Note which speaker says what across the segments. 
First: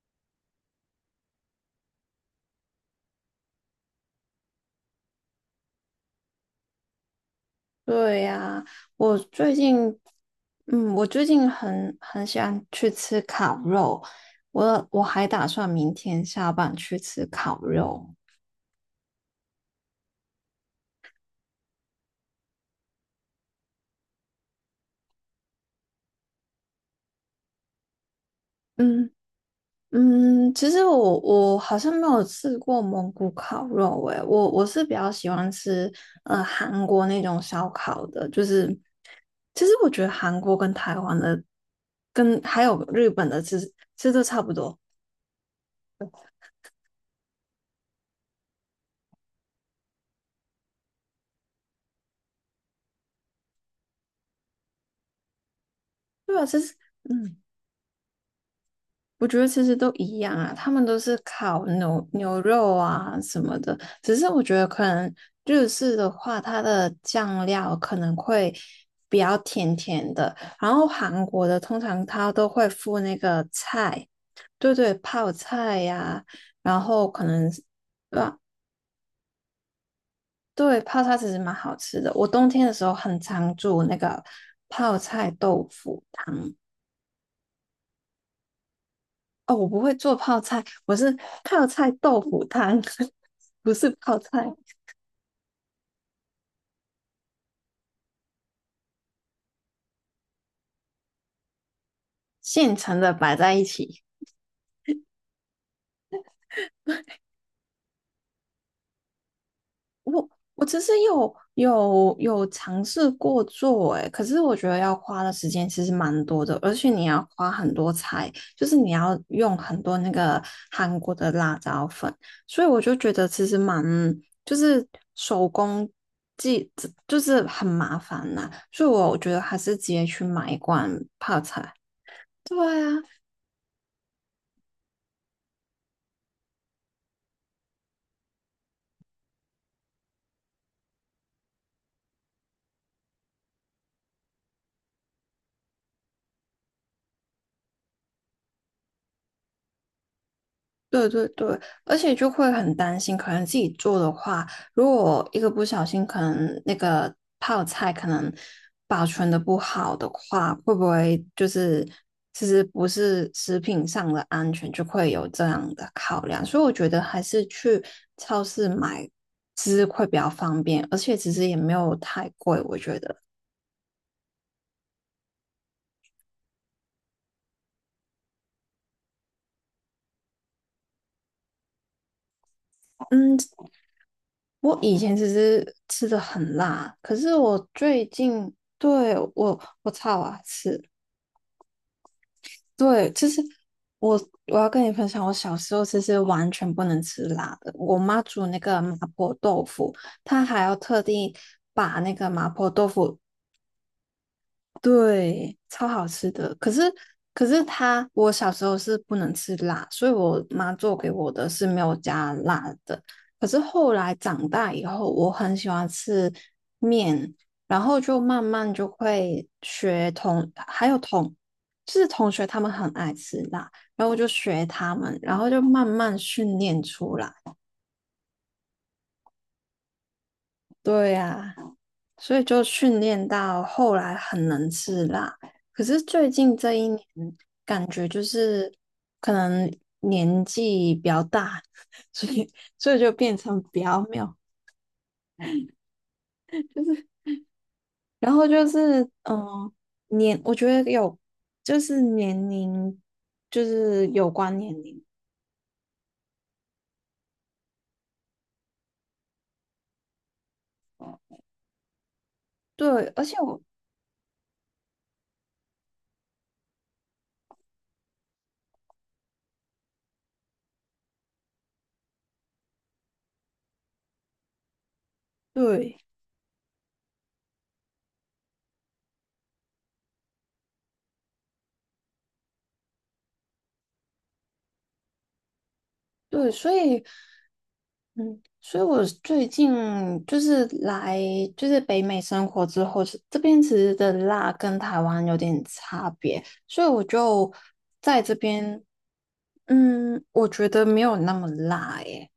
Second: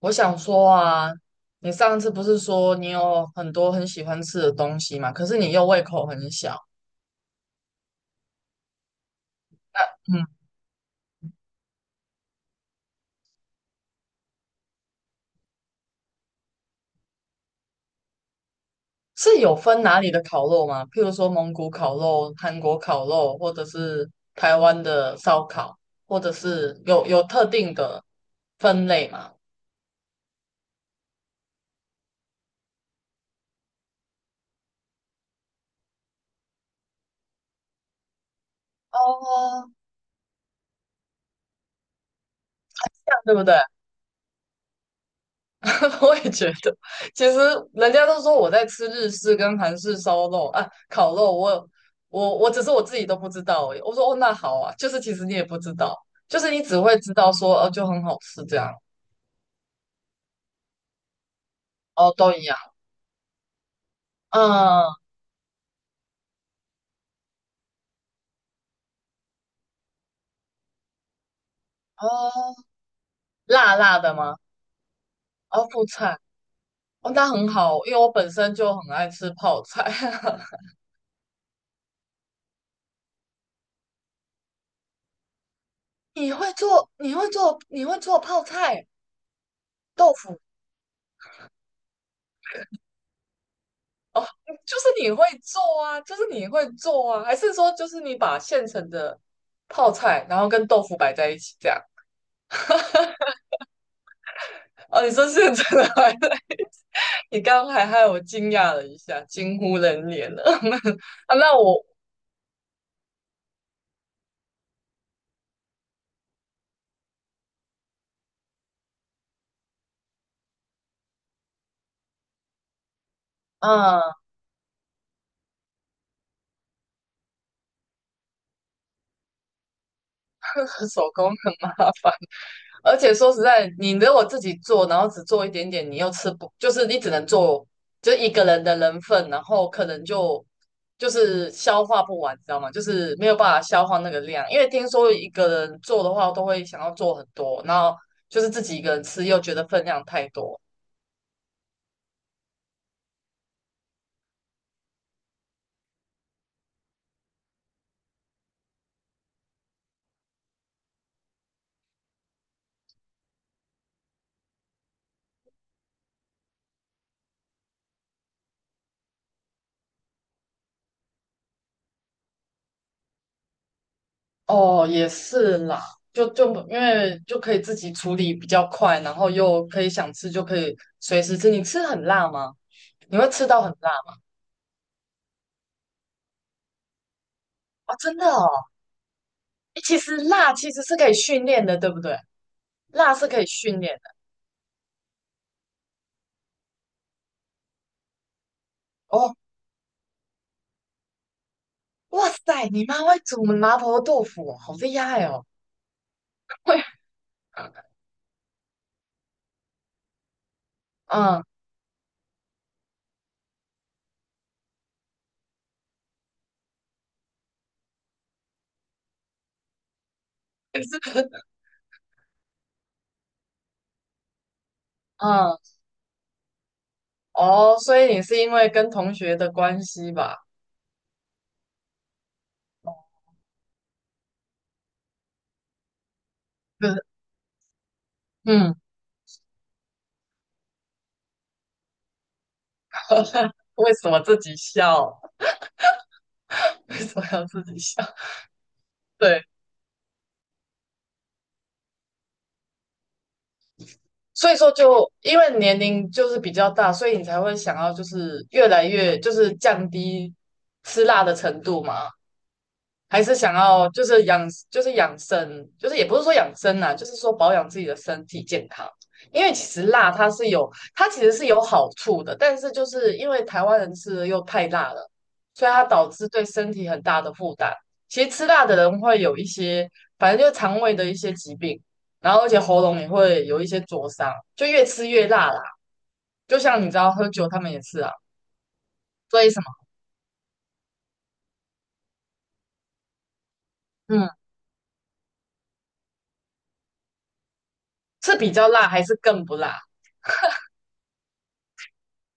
Speaker 1: 我想说啊，你上次不是说你有很多很喜欢吃的东西嘛？可是你又胃口很小。
Speaker 2: 对呀，我最近，
Speaker 1: 嗯。
Speaker 2: 嗯，我最近很喜欢去吃烤肉，我还打算明天下班去吃烤肉。
Speaker 1: 是有分哪里的烤肉吗？譬如说蒙古烤肉、韩国烤肉，或者是台湾的烧烤，或者是有特定的分类
Speaker 2: 嗯
Speaker 1: 吗？
Speaker 2: 其实我好像没有吃过蒙古烤肉，诶，我是比较喜欢吃韩国那种烧烤的，就是其
Speaker 1: 哦，
Speaker 2: 实我觉得韩国跟台湾的跟还有日
Speaker 1: 这样
Speaker 2: 本
Speaker 1: 对
Speaker 2: 的
Speaker 1: 不对？
Speaker 2: 其实都差不多，
Speaker 1: 我也觉得。其实人家都说我在吃日式跟韩式烧肉啊，烤肉我，我只是我自己都不知道而已。我说哦，那好啊，就是其实你也不知道，
Speaker 2: 对
Speaker 1: 就
Speaker 2: 吧？
Speaker 1: 是
Speaker 2: 其
Speaker 1: 你
Speaker 2: 实。
Speaker 1: 只会知道
Speaker 2: 嗯
Speaker 1: 说哦，就很好吃这样。
Speaker 2: 我觉得其实都一样啊，他们都是烤牛
Speaker 1: 哦，都
Speaker 2: 牛
Speaker 1: 一样。
Speaker 2: 肉啊什么的，只是我觉得可
Speaker 1: 嗯。
Speaker 2: 能日式的话，它的酱料可能会比较甜甜的，然后韩国的通常
Speaker 1: 哦，
Speaker 2: 它都会附那个
Speaker 1: 辣辣
Speaker 2: 菜，
Speaker 1: 的吗？
Speaker 2: 对对，泡
Speaker 1: 哦，
Speaker 2: 菜
Speaker 1: 副菜。
Speaker 2: 呀、然后
Speaker 1: 哦，
Speaker 2: 可
Speaker 1: 那很
Speaker 2: 能是
Speaker 1: 好，因为我本
Speaker 2: 啊，
Speaker 1: 身就很爱吃泡菜。
Speaker 2: 对，泡菜其实蛮好吃的，我冬天的时候很常煮那个泡菜豆腐
Speaker 1: 你会
Speaker 2: 汤。
Speaker 1: 做，你会做，你会做泡菜
Speaker 2: 哦，我不会
Speaker 1: 豆
Speaker 2: 做
Speaker 1: 腐。
Speaker 2: 泡菜，我是泡菜豆腐汤，不是泡
Speaker 1: 哦，
Speaker 2: 菜，
Speaker 1: 就是你会做啊，就是你会做啊，还是说就是你把现成的泡菜，然后跟豆腐摆在一起这样？
Speaker 2: 现成的摆在一起。
Speaker 1: 哦，你说现成的还是，你刚刚还害我惊讶了一下，惊呼人
Speaker 2: 我
Speaker 1: 脸了。
Speaker 2: 我其实 有
Speaker 1: 啊，那我
Speaker 2: 有有尝试过做，诶，可是我觉得要花的时间其实蛮多的，而且你要花很多菜，就是你要用很多那个韩国的辣椒粉，所以我就觉得其实蛮
Speaker 1: 嗯。
Speaker 2: 就是手工技就是很麻烦呐、所以我觉得还是直接去买一罐
Speaker 1: 手工
Speaker 2: 泡
Speaker 1: 很
Speaker 2: 菜。
Speaker 1: 麻烦。
Speaker 2: 对啊，
Speaker 1: 而且说实在，你如果自己做，然后只做一点点，你又吃不，就是你只能做就一个人的人份，然后可能就是消化不完，知道吗？就是没有办法消化那个量，因为听说一个人做的话，都会想要做很多，然后就是自己一个人吃又觉得分量太多。
Speaker 2: 对对对，而且就会很担心，可能自己做的话，如果一个不小心，可能那个泡菜可能保存的不好的话，会不会就是其实不是食品上的安全，就会有这样的考量。所以我觉得还是去超市买吃会比较方便，而且其实也没有太贵，我觉得。
Speaker 1: 哦，也是啦，就因为就可以自己处理比较快，然后又可以想吃就可以随时吃。你吃很辣吗？你会
Speaker 2: 嗯，
Speaker 1: 吃到很辣
Speaker 2: 我以前其实吃的很辣，可是我
Speaker 1: 啊？
Speaker 2: 最
Speaker 1: 真的
Speaker 2: 近
Speaker 1: 哦。
Speaker 2: 对我我
Speaker 1: 其实
Speaker 2: 操啊，
Speaker 1: 辣其
Speaker 2: 吃。
Speaker 1: 实是可以训练的，对不对？
Speaker 2: 对，
Speaker 1: 辣是
Speaker 2: 其
Speaker 1: 可
Speaker 2: 实
Speaker 1: 以训练的。
Speaker 2: 我，我要跟你分享，我小时候其实完全不能吃辣的。我妈煮那个麻婆
Speaker 1: 哦，
Speaker 2: 豆腐，她还要特地把那个
Speaker 1: 哇
Speaker 2: 麻婆
Speaker 1: 塞，你
Speaker 2: 豆
Speaker 1: 妈
Speaker 2: 腐
Speaker 1: 会煮麻婆豆腐哦好厉害哦！
Speaker 2: 对，超好吃的。
Speaker 1: 会。
Speaker 2: 可是它，我小时候是不能吃辣，所以我妈做给我
Speaker 1: 嗯。
Speaker 2: 的是没有加辣的。可是后来长大以后，我很喜欢吃面，然后就慢慢就会学同，
Speaker 1: 可
Speaker 2: 还有
Speaker 1: 是。
Speaker 2: 同，就是同学他们很爱吃辣，然后我就学他们，然后
Speaker 1: 嗯。
Speaker 2: 就慢慢训练出来。
Speaker 1: 哦，所以你是因为跟同学的关系吧？
Speaker 2: 对呀、所以就训
Speaker 1: 哦
Speaker 2: 练到后来很能吃辣。可是最近这一
Speaker 1: 就
Speaker 2: 年，
Speaker 1: 是。
Speaker 2: 感觉就是
Speaker 1: 嗯。
Speaker 2: 可能年纪比较大，所以所以就变成比
Speaker 1: 为
Speaker 2: 较
Speaker 1: 什
Speaker 2: 没
Speaker 1: 么
Speaker 2: 有，
Speaker 1: 自己笑？
Speaker 2: 就
Speaker 1: 为
Speaker 2: 是
Speaker 1: 什么要自己笑？
Speaker 2: 然后就是
Speaker 1: 对，
Speaker 2: 我觉得有就是年龄就是有
Speaker 1: 所以
Speaker 2: 关年
Speaker 1: 说
Speaker 2: 龄，
Speaker 1: 就因为年龄就是比较大，所以你才会想要就是越来越就是降低吃辣的程度嘛。
Speaker 2: 对，
Speaker 1: 还
Speaker 2: 而
Speaker 1: 是
Speaker 2: 且
Speaker 1: 想
Speaker 2: 我
Speaker 1: 要就是养，就是养生，就是也不是说养生啊，就是说保养自己的身体健康。因为其实辣它是有，它其实是有好处的，但是就是因为台湾人吃的又太辣了，所以它
Speaker 2: 对
Speaker 1: 导致对身体很大的负担。其实吃辣的人会有一些，反正就肠胃的一些疾病，然后而且喉咙也会有一些灼伤，就越吃越辣啦。
Speaker 2: 对，
Speaker 1: 就
Speaker 2: 所
Speaker 1: 像你知
Speaker 2: 以，
Speaker 1: 道喝酒他们也是啊，
Speaker 2: 嗯，所以我
Speaker 1: 所
Speaker 2: 最
Speaker 1: 以什么。
Speaker 2: 近就是来就是北美生活之后，是这边其实的
Speaker 1: 嗯。
Speaker 2: 辣跟台湾有点差别，所以我就在这
Speaker 1: 是比较
Speaker 2: 边，
Speaker 1: 辣还是更不辣？
Speaker 2: 嗯，我觉得没有那么辣耶，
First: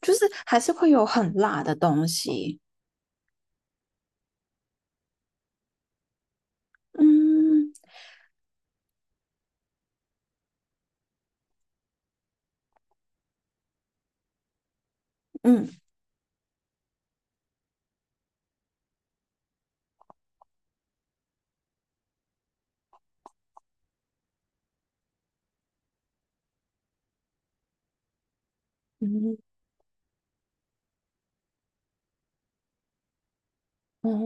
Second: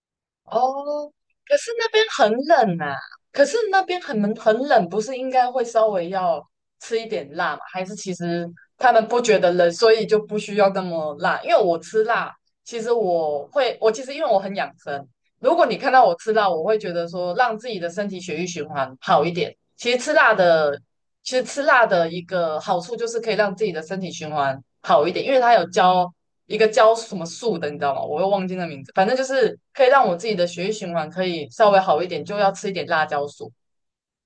Speaker 2: 就是还是会有
Speaker 1: 哦，
Speaker 2: 很
Speaker 1: 可
Speaker 2: 辣
Speaker 1: 是
Speaker 2: 的
Speaker 1: 那边
Speaker 2: 东
Speaker 1: 很
Speaker 2: 西。
Speaker 1: 冷啊，可是那边很冷，不是应该会稍微要吃一点辣吗？
Speaker 2: 嗯
Speaker 1: 还是其实他们不觉得冷，所以就不需要那么辣？因为我吃辣，其实我会，我其实因为我很养生，如果
Speaker 2: 嗯
Speaker 1: 你看到我吃辣，我会觉得说让自己的身体血液循环好一点。其实吃辣的一个好处就是可以让自己的身体循环好一点，因为它有教一个教什么素的，你知道吗？我又忘记那名字，反正就
Speaker 2: 嗯
Speaker 1: 是可以让我自己的血液循环可以稍微好一点，就要吃一点辣椒素。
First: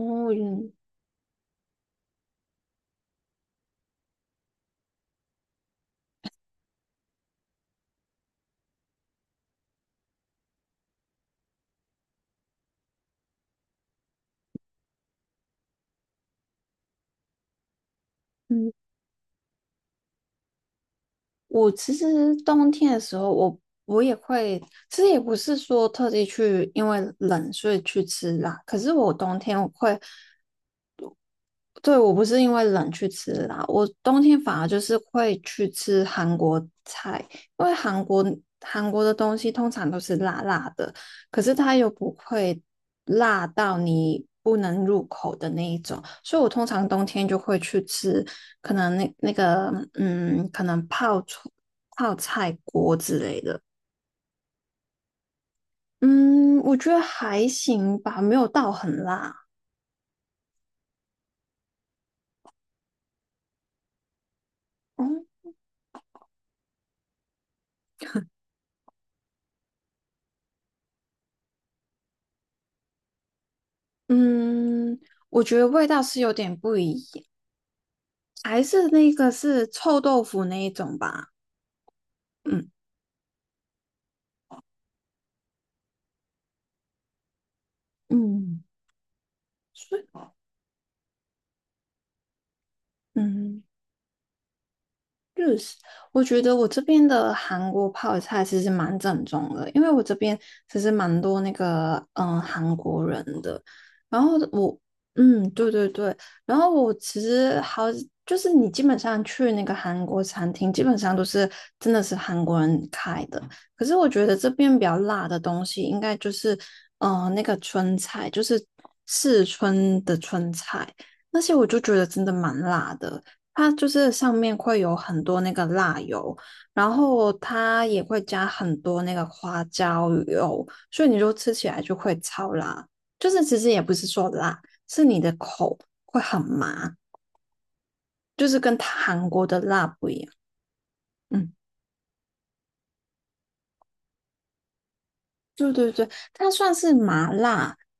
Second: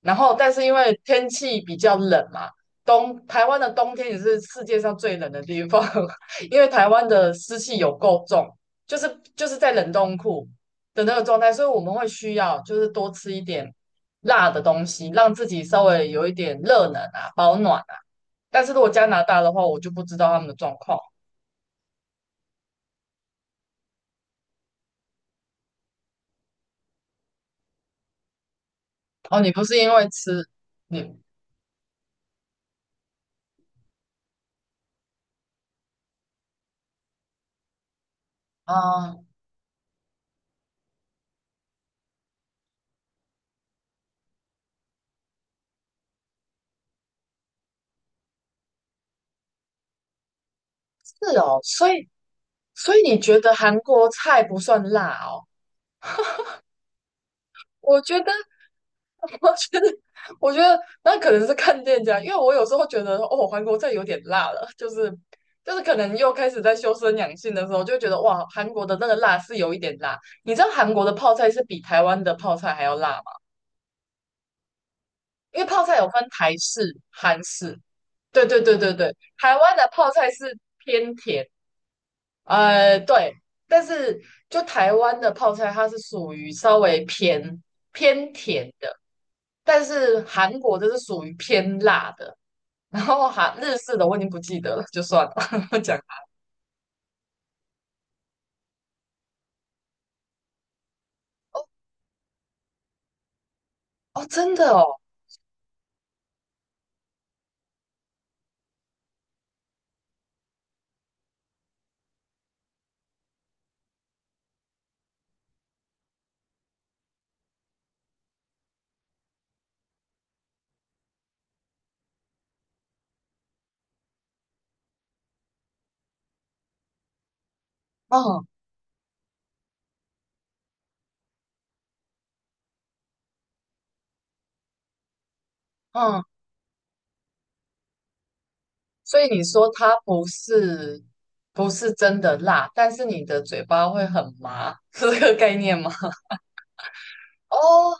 Speaker 1: 然后但是因
Speaker 2: 嗯
Speaker 1: 为天气比较冷嘛，冬台湾的冬天也是世界上最冷的地方，因为台湾的湿气有够重，就是在冷冻库的那个状态，所以我们会需要就是多吃一点辣的东西，让自己稍微有一点热能啊，保暖啊。但是
Speaker 2: 嗯
Speaker 1: 如果加拿大的话，我就不知道他们的状况。
Speaker 2: 我其实冬天的时候我也会，其实也不是说特地去因为冷所以去吃辣，可是我冬
Speaker 1: 哦，你
Speaker 2: 天
Speaker 1: 不
Speaker 2: 我
Speaker 1: 是因
Speaker 2: 会
Speaker 1: 为吃你
Speaker 2: 对，我不是因为冷去吃辣，我冬天反而就是会去吃韩国菜，因为韩国的
Speaker 1: 啊。
Speaker 2: 东西通常都是辣辣的，可是它又不会辣到你不能入口的那一种，所以我通常冬天就会去吃，可能那个嗯，可能
Speaker 1: 是哦，所以
Speaker 2: 泡菜
Speaker 1: 所
Speaker 2: 锅
Speaker 1: 以
Speaker 2: 之
Speaker 1: 你
Speaker 2: 类
Speaker 1: 觉得
Speaker 2: 的。
Speaker 1: 韩国菜不算辣哦？
Speaker 2: 嗯，我觉得还行
Speaker 1: 我觉
Speaker 2: 吧，
Speaker 1: 得
Speaker 2: 没有到很辣。
Speaker 1: 我觉得，我觉得那可能是看店家，因为我有时候觉得哦，韩国菜有点辣了，就是
Speaker 2: 嗯
Speaker 1: 就是可能又开始在修身养性的时候，就觉得哇，韩国的那个辣是有一点辣。你知道韩国的泡菜是比台湾的泡菜还要辣吗？
Speaker 2: 嗯。我觉
Speaker 1: 因
Speaker 2: 得
Speaker 1: 为泡
Speaker 2: 味
Speaker 1: 菜
Speaker 2: 道
Speaker 1: 有
Speaker 2: 是
Speaker 1: 分
Speaker 2: 有点
Speaker 1: 台
Speaker 2: 不一
Speaker 1: 式、
Speaker 2: 样。
Speaker 1: 韩式，对对
Speaker 2: 还
Speaker 1: 对
Speaker 2: 是
Speaker 1: 对
Speaker 2: 那
Speaker 1: 对，
Speaker 2: 个
Speaker 1: 台
Speaker 2: 是
Speaker 1: 湾的
Speaker 2: 臭
Speaker 1: 泡
Speaker 2: 豆
Speaker 1: 菜
Speaker 2: 腐
Speaker 1: 是
Speaker 2: 那一种
Speaker 1: 偏
Speaker 2: 吧？
Speaker 1: 甜。
Speaker 2: 嗯
Speaker 1: 对，但是就台湾的泡菜，它是属于稍微偏偏
Speaker 2: 嗯，
Speaker 1: 甜的，但
Speaker 2: 是
Speaker 1: 是韩国的是属于偏辣的。然后韩
Speaker 2: 嗯，
Speaker 1: 日式的我已经不记得了，就算
Speaker 2: 日式，
Speaker 1: 了。讲
Speaker 2: 我觉得我这边的韩国泡菜其实蛮正宗的，因为我这边其实蛮多那个韩国人的。然
Speaker 1: 哦，
Speaker 2: 后
Speaker 1: 真的
Speaker 2: 我
Speaker 1: 哦。
Speaker 2: 嗯对对对，然后我其实好就是你基本上去那个韩国餐厅，基本上都是真的是韩国人开的。可是我觉得这边比较辣的东西，应该就是那个春菜，就是四川的春菜，那些我就觉得真的蛮辣的。它就是上面会有很多那个辣油，然后它也会加
Speaker 1: 嗯
Speaker 2: 很多那个花椒油，所以你就吃起来就会超辣。就是其实也不是说辣，是你的口会
Speaker 1: 嗯。
Speaker 2: 很麻，就是跟
Speaker 1: 所
Speaker 2: 韩
Speaker 1: 以你
Speaker 2: 国的
Speaker 1: 说
Speaker 2: 辣
Speaker 1: 它
Speaker 2: 不一
Speaker 1: 不
Speaker 2: 样。
Speaker 1: 是
Speaker 2: 嗯，
Speaker 1: 不是真的辣，但是你的嘴巴会很麻，是这个概
Speaker 2: 对
Speaker 1: 念吗？
Speaker 2: 对对，它算是麻辣，
Speaker 1: 哦，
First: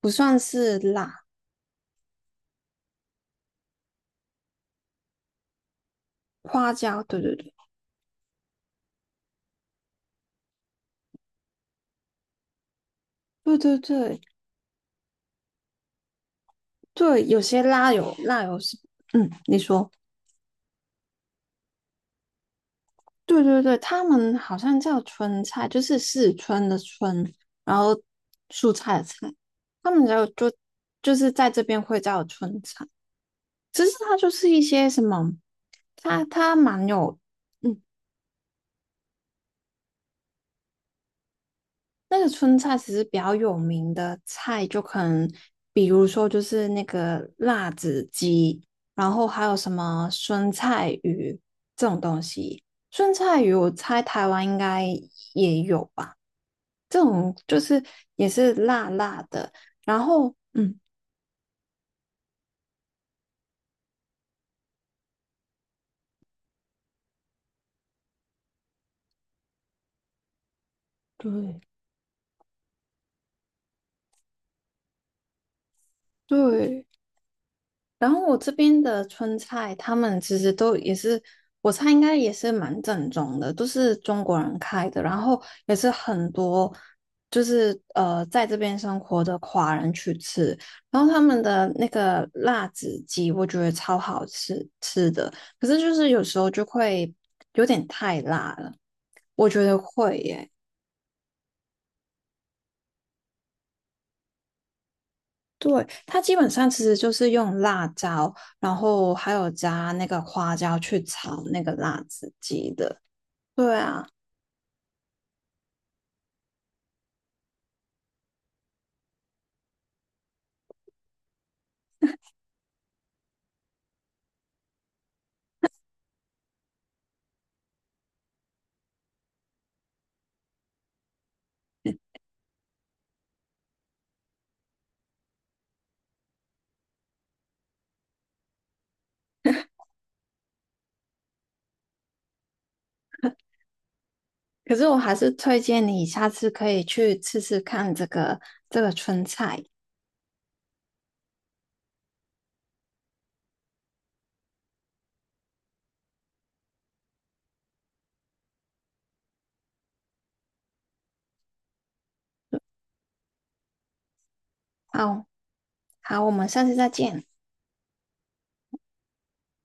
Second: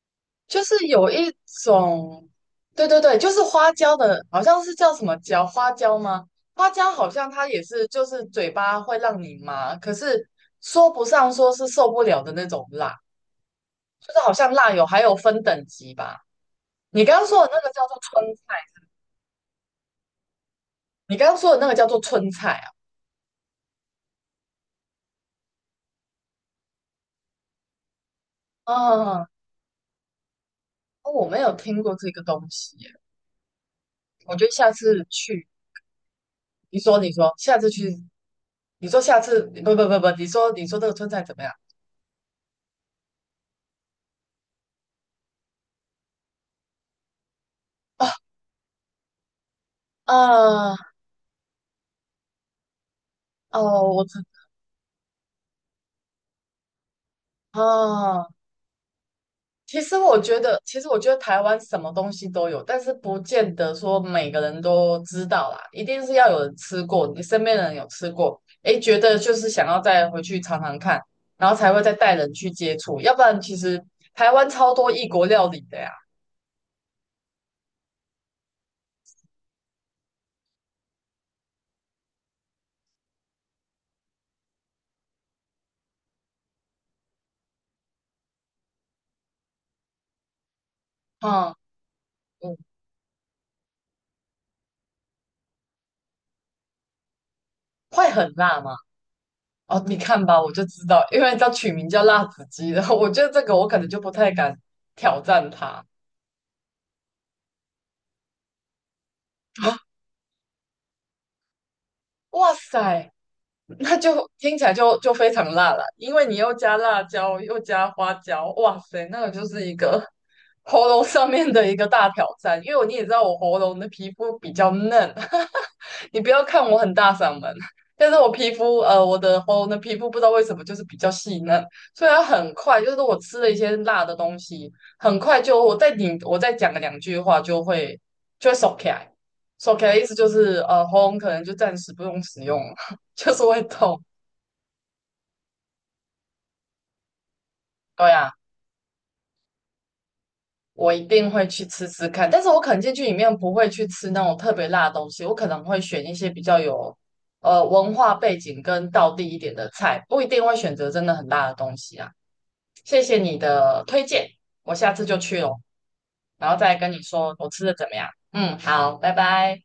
Speaker 2: 不算
Speaker 1: 就是
Speaker 2: 是
Speaker 1: 有
Speaker 2: 辣。
Speaker 1: 一种，对对对，就是花椒的，好像是叫什么椒，花椒吗？花
Speaker 2: 花
Speaker 1: 椒
Speaker 2: 椒，
Speaker 1: 好
Speaker 2: 对
Speaker 1: 像
Speaker 2: 对
Speaker 1: 它
Speaker 2: 对
Speaker 1: 也是，就是嘴巴会让你麻，可是说不上说是受不了的那种辣，
Speaker 2: 对对
Speaker 1: 就
Speaker 2: 对
Speaker 1: 是好像辣有还有分等级吧。你刚
Speaker 2: 对，
Speaker 1: 刚
Speaker 2: 有
Speaker 1: 说的那
Speaker 2: 些
Speaker 1: 个叫
Speaker 2: 辣
Speaker 1: 做
Speaker 2: 油
Speaker 1: 春
Speaker 2: 辣
Speaker 1: 菜。
Speaker 2: 油是，嗯，你说。
Speaker 1: 你刚刚说的那个叫做春菜啊？
Speaker 2: 对对对，他们好像叫春菜，就是四川的春，然后蔬菜的
Speaker 1: 啊，
Speaker 2: 菜，他们就就
Speaker 1: 哦
Speaker 2: 就
Speaker 1: 我
Speaker 2: 是
Speaker 1: 没
Speaker 2: 在
Speaker 1: 有
Speaker 2: 这边
Speaker 1: 听过
Speaker 2: 会
Speaker 1: 这个
Speaker 2: 叫
Speaker 1: 东
Speaker 2: 春
Speaker 1: 西
Speaker 2: 菜。
Speaker 1: 耶，
Speaker 2: 其实它就
Speaker 1: 我觉
Speaker 2: 是
Speaker 1: 得
Speaker 2: 一
Speaker 1: 下
Speaker 2: 些什
Speaker 1: 次
Speaker 2: 么，
Speaker 1: 去，
Speaker 2: 它它
Speaker 1: 你
Speaker 2: 蛮
Speaker 1: 说你
Speaker 2: 有，
Speaker 1: 说，下次
Speaker 2: 嗯，
Speaker 1: 去，你说下次，不不不不，你说你说这个春菜怎么样？
Speaker 2: 那个春菜其实比较有名的菜，就可能比如说就是那个辣子
Speaker 1: 啊？
Speaker 2: 鸡，然后还有什么酸
Speaker 1: 呃
Speaker 2: 菜鱼这种东西。酸菜鱼
Speaker 1: 哦，
Speaker 2: 我猜
Speaker 1: 我知
Speaker 2: 台湾应该也有吧，这种就是也
Speaker 1: 啊。
Speaker 2: 是辣辣的。
Speaker 1: 其实
Speaker 2: 然
Speaker 1: 我
Speaker 2: 后，
Speaker 1: 觉得，
Speaker 2: 嗯，
Speaker 1: 其实我觉得台湾什么东西都有，但是不见得说每个人都知道啦。一定是要有人吃过，你身边的人有吃过，诶，觉得就是想要再回去尝尝看，然后
Speaker 2: 对
Speaker 1: 才会再带人去接触。要不然，其实台湾超多异国料理的呀。
Speaker 2: 对，然后我这边的川菜，他们其实都也是，我猜应该也是蛮正宗的，都是中国人开的，然后也是很多就是在这边生活的华人去吃，然后他们
Speaker 1: 嗯
Speaker 2: 的那个
Speaker 1: 嗯。
Speaker 2: 辣子鸡，我觉得超好吃的，可是就是有时候就会有点
Speaker 1: 会
Speaker 2: 太
Speaker 1: 很
Speaker 2: 辣
Speaker 1: 辣
Speaker 2: 了，
Speaker 1: 吗？
Speaker 2: 我觉得
Speaker 1: 哦，你
Speaker 2: 会
Speaker 1: 看吧，
Speaker 2: 耶。
Speaker 1: 我就知道，因为叫取名叫辣子鸡的，我觉得这个我可能就不太敢挑战它。
Speaker 2: 对，它基本上其实就是用辣椒，然后还有加 那个花椒去炒那个辣子
Speaker 1: 哇
Speaker 2: 鸡的。
Speaker 1: 塞！
Speaker 2: 对
Speaker 1: 那
Speaker 2: 啊，
Speaker 1: 就听起来就非常辣了，因为你又加辣椒，又加花椒，哇塞，那个就是一个喉咙上面的一个大挑战。因为你也知道我喉咙的皮肤比较嫩，你不要看我很大嗓门，但是我皮肤我的喉咙的皮肤不知道为什么就是比较细嫩，所以它很快就是我吃了一些辣的东西，很快就我再讲个两句话就会就会收起来。手 K 的意思就是，喉咙可能就暂时不用使用，了。就是会痛。
Speaker 2: 可是我还是推荐你下次可以去吃吃看
Speaker 1: 对呀，
Speaker 2: 这个春菜。
Speaker 1: 我一定会去吃吃看，但是我可能进去里面不会去吃那种特别辣的东西，我可能会选一些比较有文化背景跟道地一点的菜，不一定会选择真的很辣的东西啊。谢谢你的推荐，我下次就
Speaker 2: 好，
Speaker 1: 去哦，
Speaker 2: 好，我们
Speaker 1: 然后
Speaker 2: 下次
Speaker 1: 再
Speaker 2: 再
Speaker 1: 跟你
Speaker 2: 见。
Speaker 1: 说我吃的怎么样。嗯，好，拜拜。